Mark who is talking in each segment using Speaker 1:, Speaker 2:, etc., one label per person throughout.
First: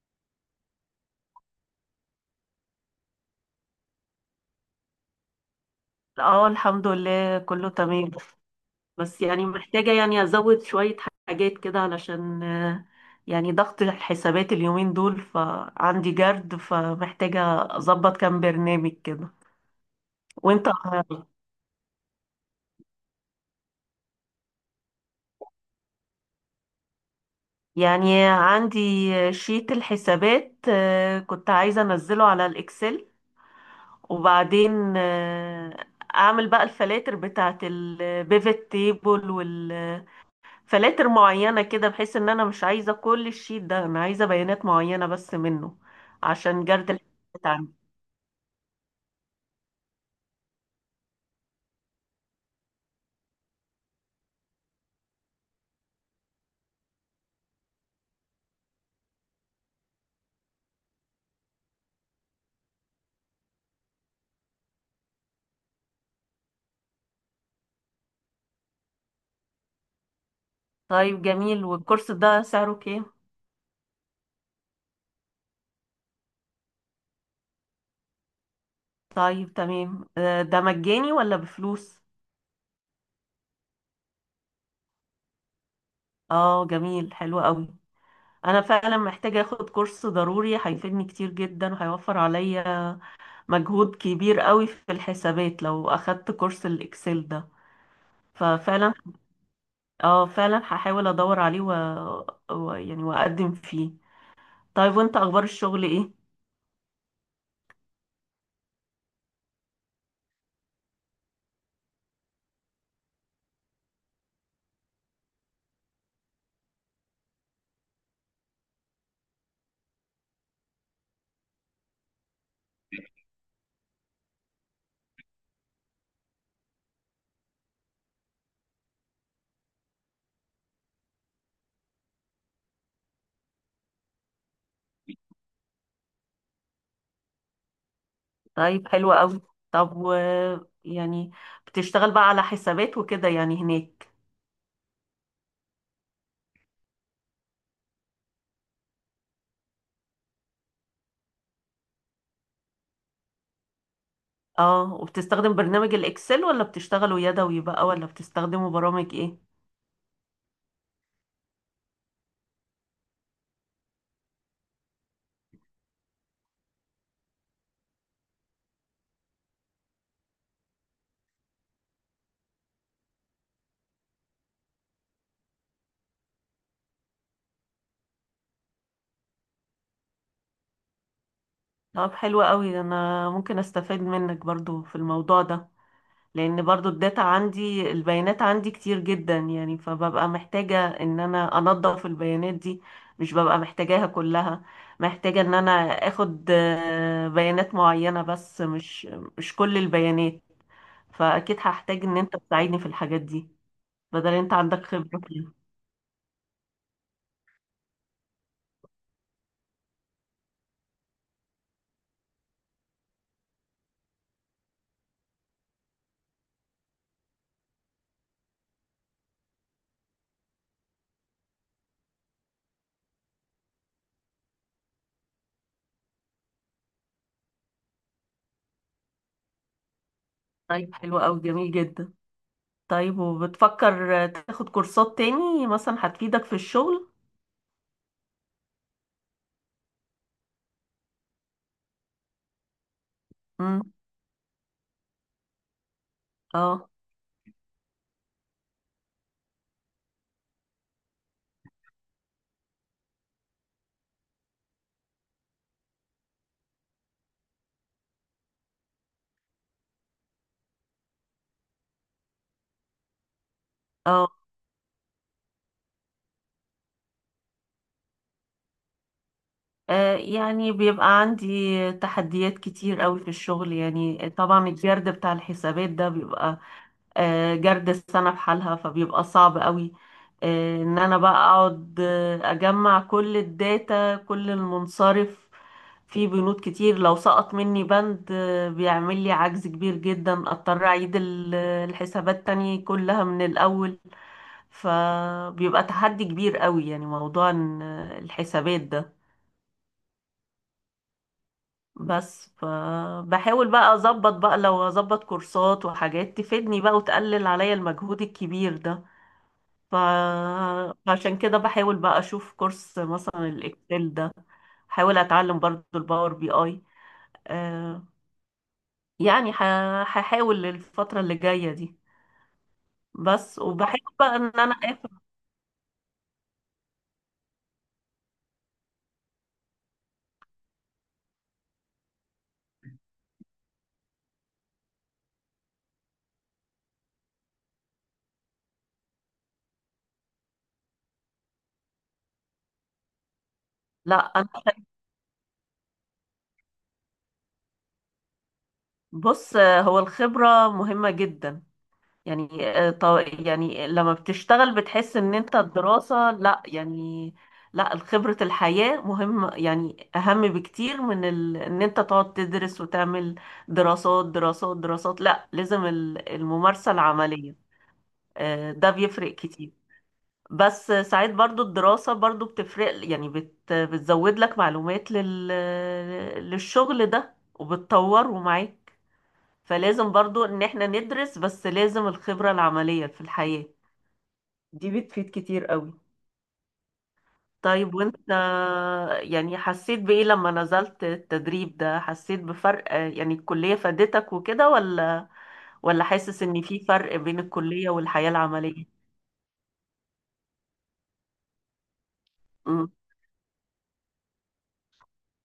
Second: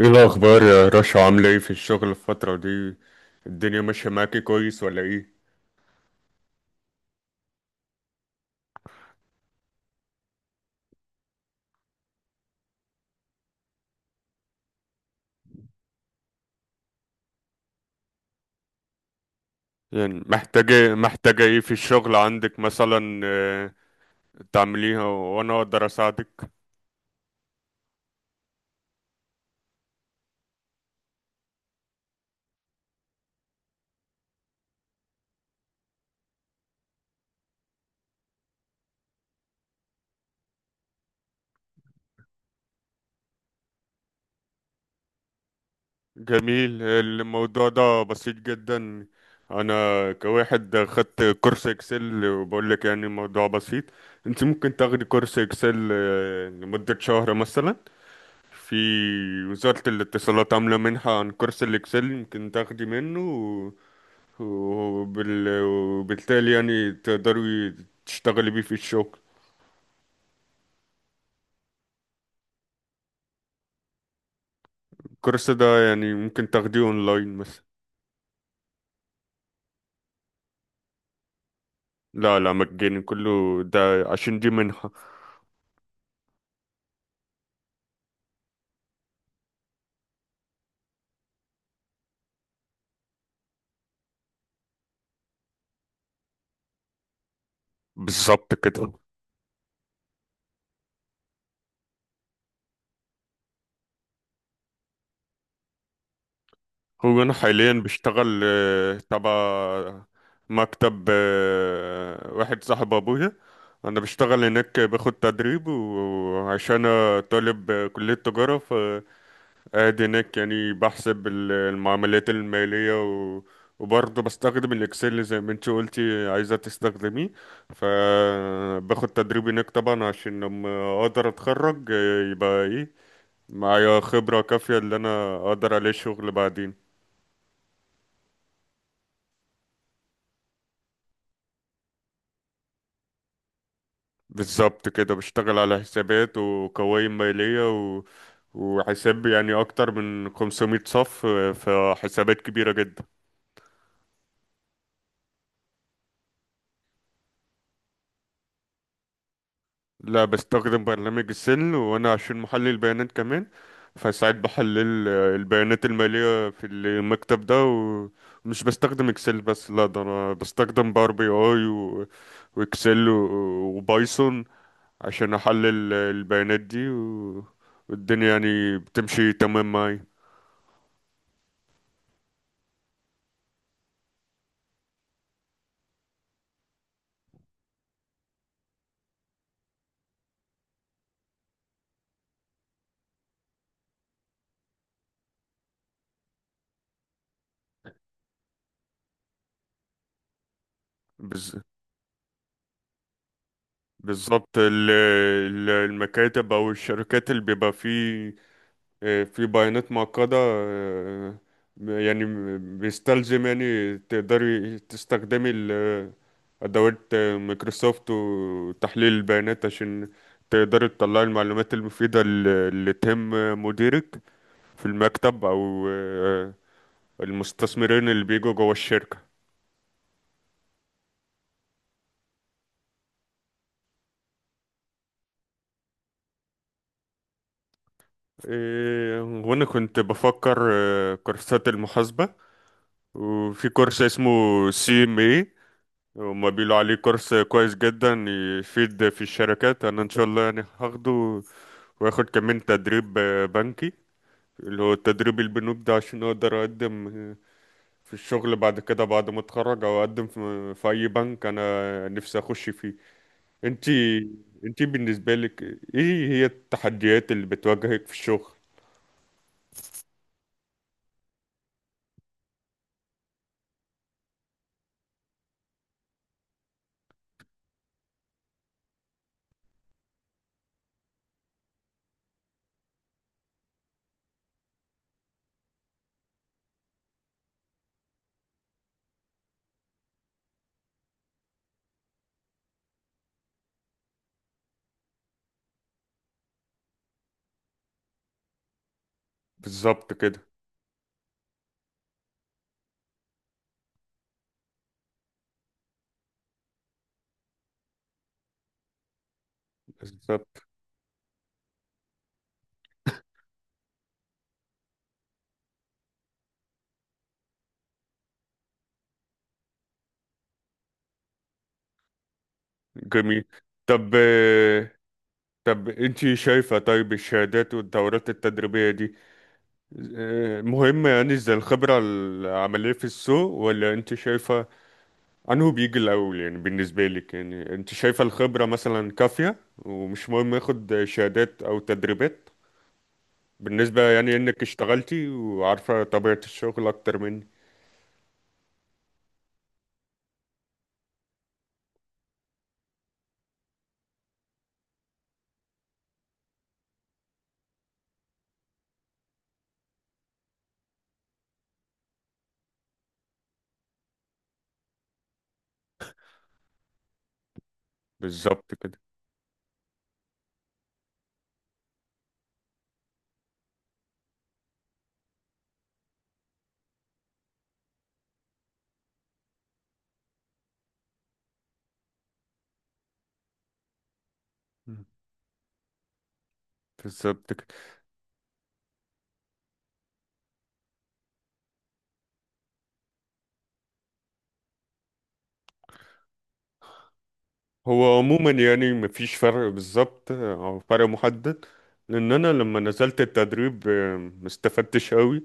Speaker 1: ايه الاخبار يا رشا؟ عامله ايه في الشغل الفتره دي؟ الدنيا ماشيه معاكي كويس ولا ايه؟
Speaker 2: اه الحمد لله كله تمام. بس يعني محتاجة يعني أزود شوية حاجات كده علشان يعني ضغط الحسابات اليومين دول، فعندي جرد فمحتاجة أظبط كام برنامج كده.
Speaker 1: يعني
Speaker 2: وانت؟
Speaker 1: محتاجه محتاجه ايه في الشغل عندك مثلا؟ تعمليها وانا اقدر اساعدك.
Speaker 2: يعني عندي شيت الحسابات، كنت عايزة أنزله على الإكسل، وبعدين أعمل بقى الفلاتر بتاعت البيفت تيبل، فلاتر معينة كده بحيث ان انا مش عايزة كل الشيت ده، انا عايزة بيانات معينة بس منه عشان
Speaker 1: جميل،
Speaker 2: جرد الحسابات
Speaker 1: الموضوع
Speaker 2: عندي.
Speaker 1: ده بسيط جدا. انا كواحد خدت كورس اكسل وبقول لك يعني الموضوع بسيط. انت ممكن تاخدي كورس اكسل لمده شهر مثلا. في وزارة الاتصالات عاملة منحة عن كورس الإكسل ممكن تاخدي منه، وبالتالي يعني تقدري تشتغلي بيه في الشغل.
Speaker 2: طيب جميل، والكورس ده سعره كام؟
Speaker 1: الكورس ده يعني ممكن تاخديه اونلاين مثلا.
Speaker 2: طيب تمام، ده مجاني ولا بفلوس؟
Speaker 1: لا، مجاني كله ده، عشان دي منحة.
Speaker 2: اه جميل، حلو قوي. انا فعلا محتاجة اخد كورس ضروري، هيفيدني كتير جدا وهيوفر عليا مجهود كبير قوي في الحسابات لو اخدت كورس الاكسل ده.
Speaker 1: بالظبط كده.
Speaker 2: ففعلا اه فعلا هحاول ادور عليه يعني واقدم فيه. طيب وانت اخبار الشغل ايه؟
Speaker 1: هو انا حاليا بشتغل تبع مكتب واحد صاحب ابويا. انا بشتغل هناك باخد تدريب، وعشان أنا طالب كلية تجارة ادي هناك يعني بحسب المعاملات المالية وبرضه بستخدم الاكسل زي ما انت قلتي عايزة تستخدميه. فباخد تدريب هناك طبعا، عشان لما اقدر اتخرج يبقى ايه، معايا خبرة كافية اللي انا اقدر عليه شغل بعدين.
Speaker 2: طيب حلو قوي. طب و يعني بتشتغل بقى على حسابات وكده يعني هناك؟
Speaker 1: بالظبط كده، بشتغل على حسابات وقوائم مالية و... وحساب يعني اكتر من 500 صف، فحسابات كبيرة جدا.
Speaker 2: اه، وبتستخدم برنامج الاكسل ولا بتشتغله يدوي بقى، ولا بتستخدمه برامج ايه؟
Speaker 1: لا، بستخدم برنامج السل، وانا عشان محلل البيانات كمان فساعات بحلل البيانات المالية في المكتب ده. ومش بستخدم اكسل بس، لا ده انا بستخدم باور بي اي واكسل وبايثون عشان احلل البيانات دي والدنيا يعني بتمشي تمام معايا.
Speaker 2: طب حلو قوي، انا ممكن استفاد منك برضو في الموضوع ده، لان برضو الداتا عندي، البيانات عندي كتير جدا يعني، فببقى محتاجة ان انا انظف البيانات دي، مش ببقى محتاجاها كلها. محتاجة ان انا اخد بيانات معينة بس، مش كل البيانات. فاكيد
Speaker 1: بز-
Speaker 2: هحتاج ان انت تساعدني في الحاجات دي، بدل انت
Speaker 1: بالظبط،
Speaker 2: عندك خبرة فيها.
Speaker 1: المكاتب او الشركات اللي بيبقى فيه في بيانات معقدة، يعني بيستلزم يعني تقدري تستخدمي أدوات مايكروسوفت وتحليل البيانات عشان تقدري تطلعي المعلومات المفيدة اللي تهم مديرك في المكتب أو المستثمرين اللي بيجوا جوا الشركة.
Speaker 2: طيب حلو قوي، جميل جدا. طيب وبتفكر تاخد كورسات تاني مثلا هتفيدك في الشغل؟
Speaker 1: إيه، وأنا كنت بفكر كورسات المحاسبة، وفي
Speaker 2: امم.
Speaker 1: كورس اسمه سي ام إيه. هما بيقولوا
Speaker 2: اه
Speaker 1: عليه كورس كويس جدا يفيد في الشركات، انا ان شاء الله يعني هاخده. واخد كمان تدريب بنكي، اللي هو التدريب البنوك ده، عشان اقدر اقدم في الشغل بعد كده بعد ما اتخرج، او اقدم في, في اي بنك انا نفسي اخش فيه. انتي،
Speaker 2: اه.
Speaker 1: انتي بالنسبة لك ايه هي التحديات اللي بتواجهك في الشغل؟
Speaker 2: يعني بيبقى عندي تحديات كتير قوي في الشغل، يعني طبعا الجرد بتاع الحسابات ده بيبقى جرد السنة بحالها فبيبقى صعب قوي. ان انا بقى اقعد اجمع كل الداتا كل المنصرف، في بنود كتير، لو سقط مني بند بيعمل لي عجز كبير جدا، اضطر اعيد الحسابات تاني كلها من الاول. فبيبقى تحدي كبير قوي يعني، موضوع إن الحسابات ده.
Speaker 1: بالظبط كده،
Speaker 2: بس فبحاول بقى اظبط، بقى لو اظبط كورسات وحاجات تفيدني بقى وتقلل عليا المجهود الكبير ده. ف...
Speaker 1: بالظبط.
Speaker 2: فعشان كده بحاول بقى اشوف كورس مثلا الاكسل ده، حاول اتعلم برضو الباور بي اي. آه، يعني ح- هحاول الفترة اللي جاية دي
Speaker 1: جميل.
Speaker 2: بس.
Speaker 1: طب
Speaker 2: وبحاول بقى ان انا
Speaker 1: آه،
Speaker 2: اخد.
Speaker 1: طب انتي شايفة طيب الشهادات والدورات التدريبية دي مهم يعني زي الخبرة العملية في السوق، ولا انت شايفة انه بيجي الاول؟ يعني بالنسبة لك يعني انت شايفة الخبرة مثلا كافية ومش مهم ياخد شهادات او تدريبات، بالنسبة
Speaker 2: لا
Speaker 1: يعني
Speaker 2: انا،
Speaker 1: انك اشتغلتي وعارفة طبيعة الشغل اكتر مني؟
Speaker 2: بص، هو الخبرة مهمة جدا يعني. يعني لما بتشتغل بتحس ان انت الدراسة لا يعني، لا خبرة الحياة مهم يعني اهم بكتير من ان انت تقعد تدرس وتعمل دراسات دراسات دراسات. لا لازم الممارسة العملية.
Speaker 1: بالظبط
Speaker 2: ده
Speaker 1: كده.
Speaker 2: بيفرق كتير. بس ساعات برضو الدراسة برضو بتفرق يعني، بتزود لك معلومات للشغل ده وبتطوره معاك. فلازم برضو ان احنا ندرس، بس لازم الخبرة العملية في الحياة دي
Speaker 1: مم.
Speaker 2: بتفيد كتير قوي.
Speaker 1: بالظبط كده.
Speaker 2: طيب وانت، يعني حسيت بإيه لما نزلت التدريب ده؟ حسيت بفرق يعني الكلية فادتك وكده، ولا حاسس ان في فرق بين الكلية
Speaker 1: هو
Speaker 2: والحياة
Speaker 1: عموما يعني
Speaker 2: العملية؟
Speaker 1: مفيش فرق بالظبط او فرق محدد، لان انا لما
Speaker 2: امم.
Speaker 1: نزلت التدريب ما استفدتش قوي.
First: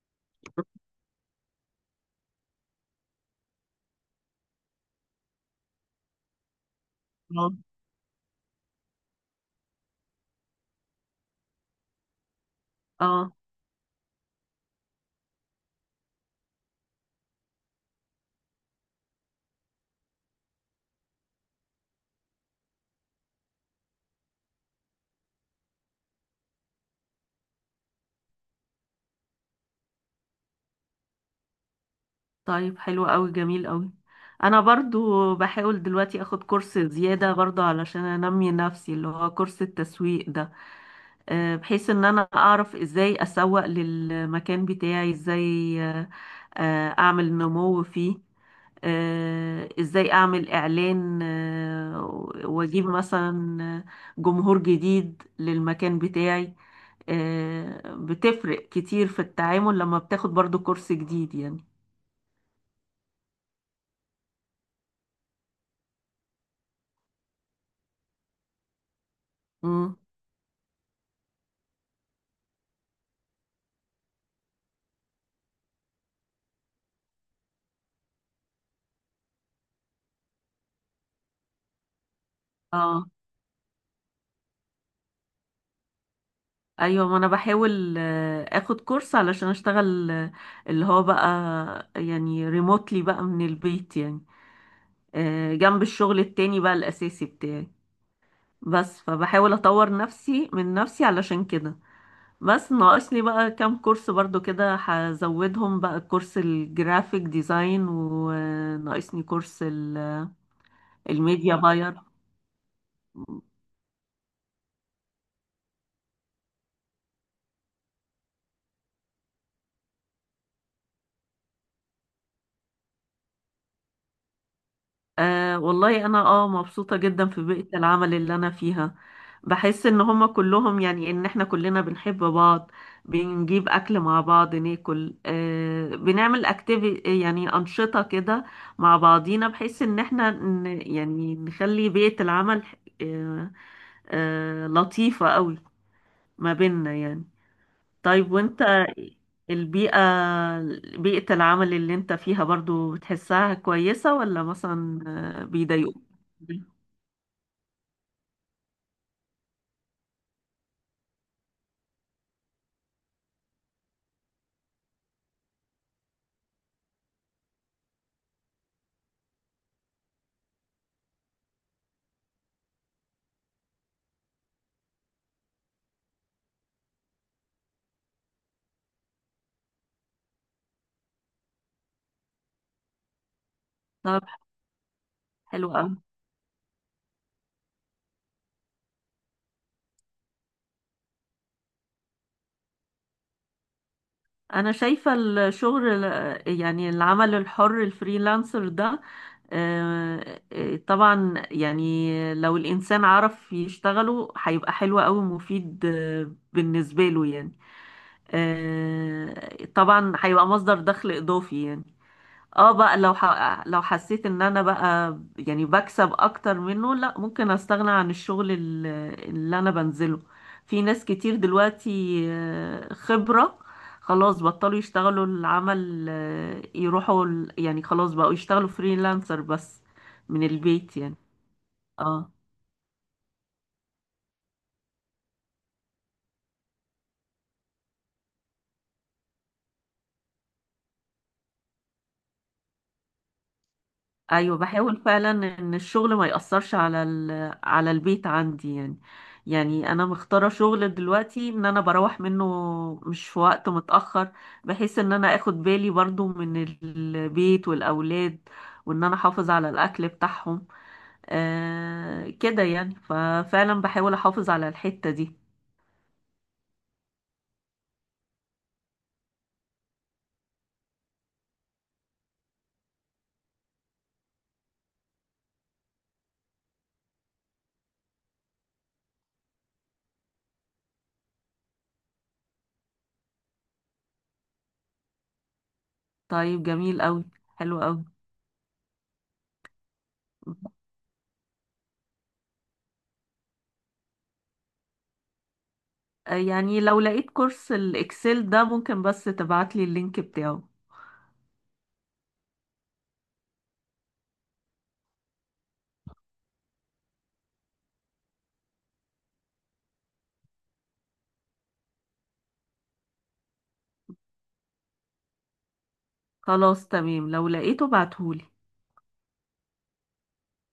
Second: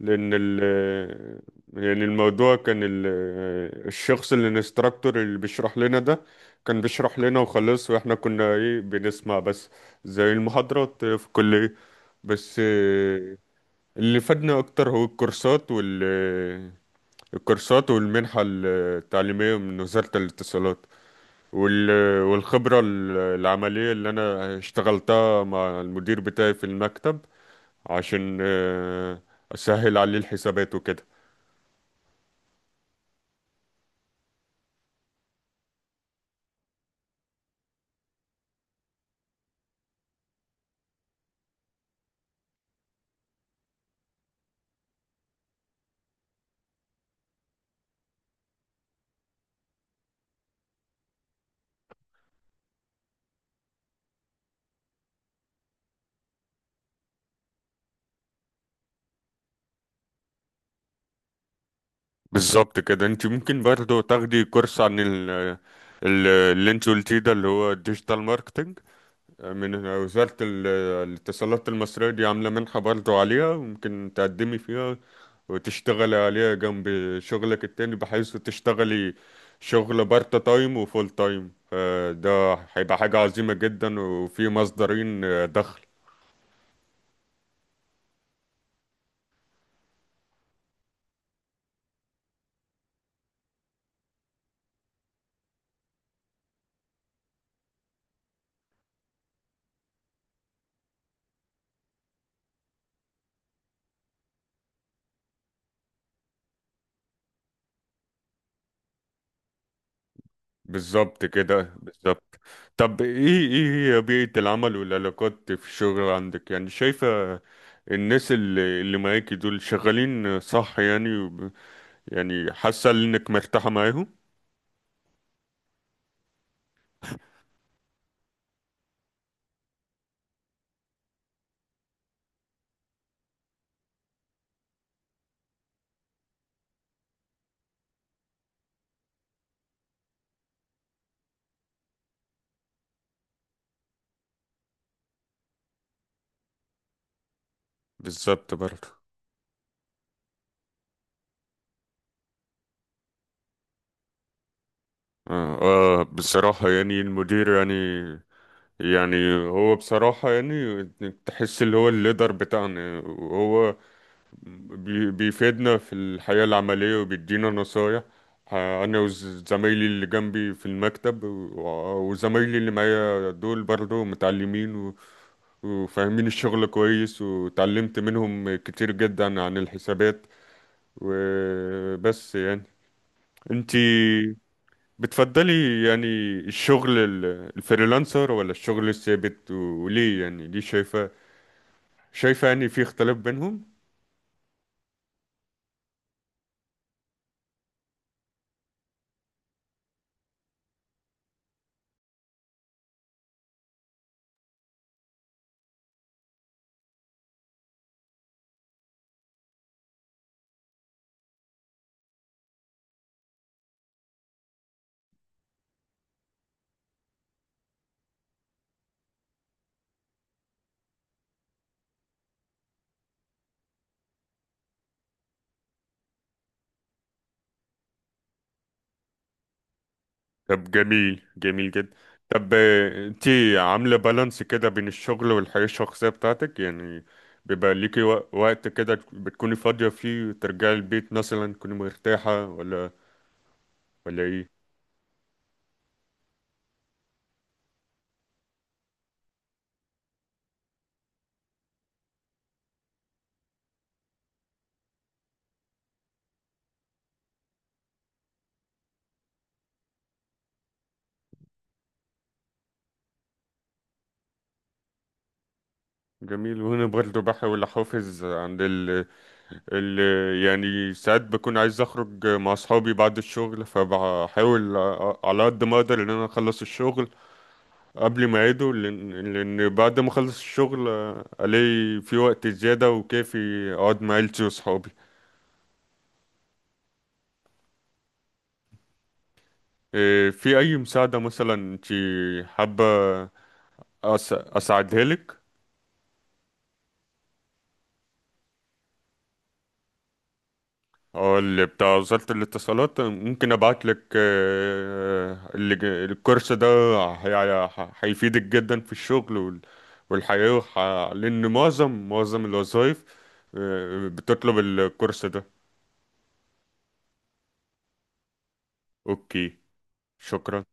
Speaker 1: لان ال آه، يعني الموضوع كان الشخص اللي الانستراكتور اللي بيشرح لنا ده كان بيشرح لنا
Speaker 2: اه.
Speaker 1: وخلاص، واحنا كنا ايه، بنسمع بس، زي المحاضرات في الكلية بس.
Speaker 2: آه.
Speaker 1: آه، اللي فادنا اكتر هو الكورسات وال آه، الكورسات والمنحة التعليمية من وزارة الاتصالات وال... والخبرة العملية اللي أنا اشتغلتها مع المدير بتاعي في المكتب عشان أسهل عليه الحسابات وكده.
Speaker 2: طيب حلو قوي، جميل قوي. انا برضو بحاول دلوقتي اخد كورس زيادة برضو علشان انمي نفسي، اللي هو كورس التسويق ده، بحيث ان انا اعرف ازاي اسوق للمكان بتاعي، ازاي اعمل نمو فيه، ازاي اعمل اعلان، واجيب مثلا جمهور جديد للمكان بتاعي. بتفرق كتير في التعامل لما بتاخد برضو كورس جديد يعني.
Speaker 1: بالظبط كده، انت ممكن برضو تاخدي كورس عن اللي انت قلتيه ده اللي هو الديجيتال ماركتنج من
Speaker 2: مم.
Speaker 1: وزارة الاتصالات المصرية. دي عاملة منحة برضو عليها ممكن تقدمي فيها وتشتغلي عليها جنب شغلك التاني، بحيث تشتغلي شغل بارت تايم وفول تايم. فده هيبقى
Speaker 2: اه
Speaker 1: حاجة عظيمة جدا، وفي مصدرين دخل.
Speaker 2: ايوه، ما انا بحاول اخد كورس علشان اشتغل، اللي هو بقى يعني ريموتلي بقى من البيت يعني، جنب الشغل التاني بقى الاساسي بتاعي. بس فبحاول اطور نفسي من نفسي علشان كده. بس ناقصني بقى كام كورس برضو كده هزودهم بقى: كورس الجرافيك ديزاين، وناقصني كورس
Speaker 1: بالظبط
Speaker 2: الميديا
Speaker 1: كده،
Speaker 2: باير.
Speaker 1: بالظبط. طب ايه، ايه هي بيئة العمل والعلاقات في الشغل عندك؟ يعني شايفة الناس اللي معاكي دول شغالين صح يعني، يعني حاسة انك مرتاحة معاهم؟
Speaker 2: آه والله انا اه مبسوطة جدا في بيئة العمل اللي انا فيها. بحس ان هما كلهم يعني، ان احنا كلنا بنحب بعض، بنجيب اكل مع بعض ناكل، آه، بنعمل اكتيفي يعني انشطة كده مع بعضينا، بحيث ان احنا يعني نخلي بيئة العمل آه آه لطيفة قوي ما بيننا يعني. طيب
Speaker 1: بالظبط
Speaker 2: وانت،
Speaker 1: برضه.
Speaker 2: البيئة، بيئة العمل اللي انت فيها برضو بتحسها كويسة، ولا مثلا
Speaker 1: آه,
Speaker 2: بيضايقوك؟
Speaker 1: آه، بصراحة يعني المدير يعني، يعني هو بصراحة يعني تحس اللي هو الليدر بتاعنا، وهو بيفيدنا في الحياة العملية وبيدينا نصايح أنا وزمايلي اللي جنبي في المكتب، وزمايلي اللي معايا دول برضه متعلمين وفاهمين الشغل كويس، وتعلمت منهم كتير جدا عن الحسابات وبس يعني. انتي
Speaker 2: طب حلو
Speaker 1: بتفضلي
Speaker 2: قوي.
Speaker 1: يعني الشغل الفريلانسر ولا الشغل الثابت؟ وليه يعني؟ ليه شايفة، شايفة يعني في اختلاف بينهم؟
Speaker 2: انا شايفة الشغل، يعني العمل الحر الفريلانسر ده، طبعا يعني لو الانسان عرف يشتغله هيبقى حلو قوي ومفيد بالنسبة له يعني. طبعا هيبقى مصدر دخل اضافي يعني. اه بقى لو حسيت ان انا بقى يعني بكسب اكتر منه، لا ممكن استغنى عن الشغل اللي انا بنزله. في ناس كتير دلوقتي خبرة، خلاص بطلوا يشتغلوا العمل، يروحوا يعني خلاص بقوا يشتغلوا فريلانسر بس من
Speaker 1: طب
Speaker 2: البيت يعني.
Speaker 1: جميل، جميل جدا.
Speaker 2: اه
Speaker 1: طب آه، انتي عاملة بالانس كده بين الشغل والحياة الشخصية بتاعتك يعني؟ بيبقى ليكي وقت كده بتكوني فاضية فيه وترجعي البيت مثلا تكوني مرتاحة، ولا ولا ايه؟
Speaker 2: ايوه بحاول فعلا ان الشغل ما يأثرش على على البيت عندي يعني. يعني انا مختاره شغل دلوقتي ان انا بروح منه مش في وقت متأخر، بحيث ان انا اخد بالي برضو من البيت والاولاد، وان انا احافظ على الاكل بتاعهم. آه كده يعني، ففعلا بحاول احافظ على الحتة دي.
Speaker 1: جميل، وهنا برضه بحاول احافظ عند اللي يعني ساعات بكون عايز اخرج مع اصحابي بعد الشغل، فبحاول على قد ما اقدر ان انا اخلص الشغل قبل ما يعيدوا، لان لأن بعد ما اخلص الشغل الاقي في وقت زيادة وكافي اقعد مع عيلتي واصحابي.
Speaker 2: طيب جميل قوي، حلو قوي.
Speaker 1: إيه، في اي مساعدة مثلا انت حابة اساعدها لك؟
Speaker 2: يعني لو لقيت كورس الاكسل ده ممكن بس تبعتلي اللينك بتاعه.
Speaker 1: اه، اللي بتاع وزارة الاتصالات، ممكن ابعت لك الكورس ده هيفيدك جدا في الشغل والحياة لان معظم الوظائف بتطلب الكورس ده.
Speaker 2: خلاص تمام لو لقيته بعتهولي.
Speaker 1: اوكي. شكرا.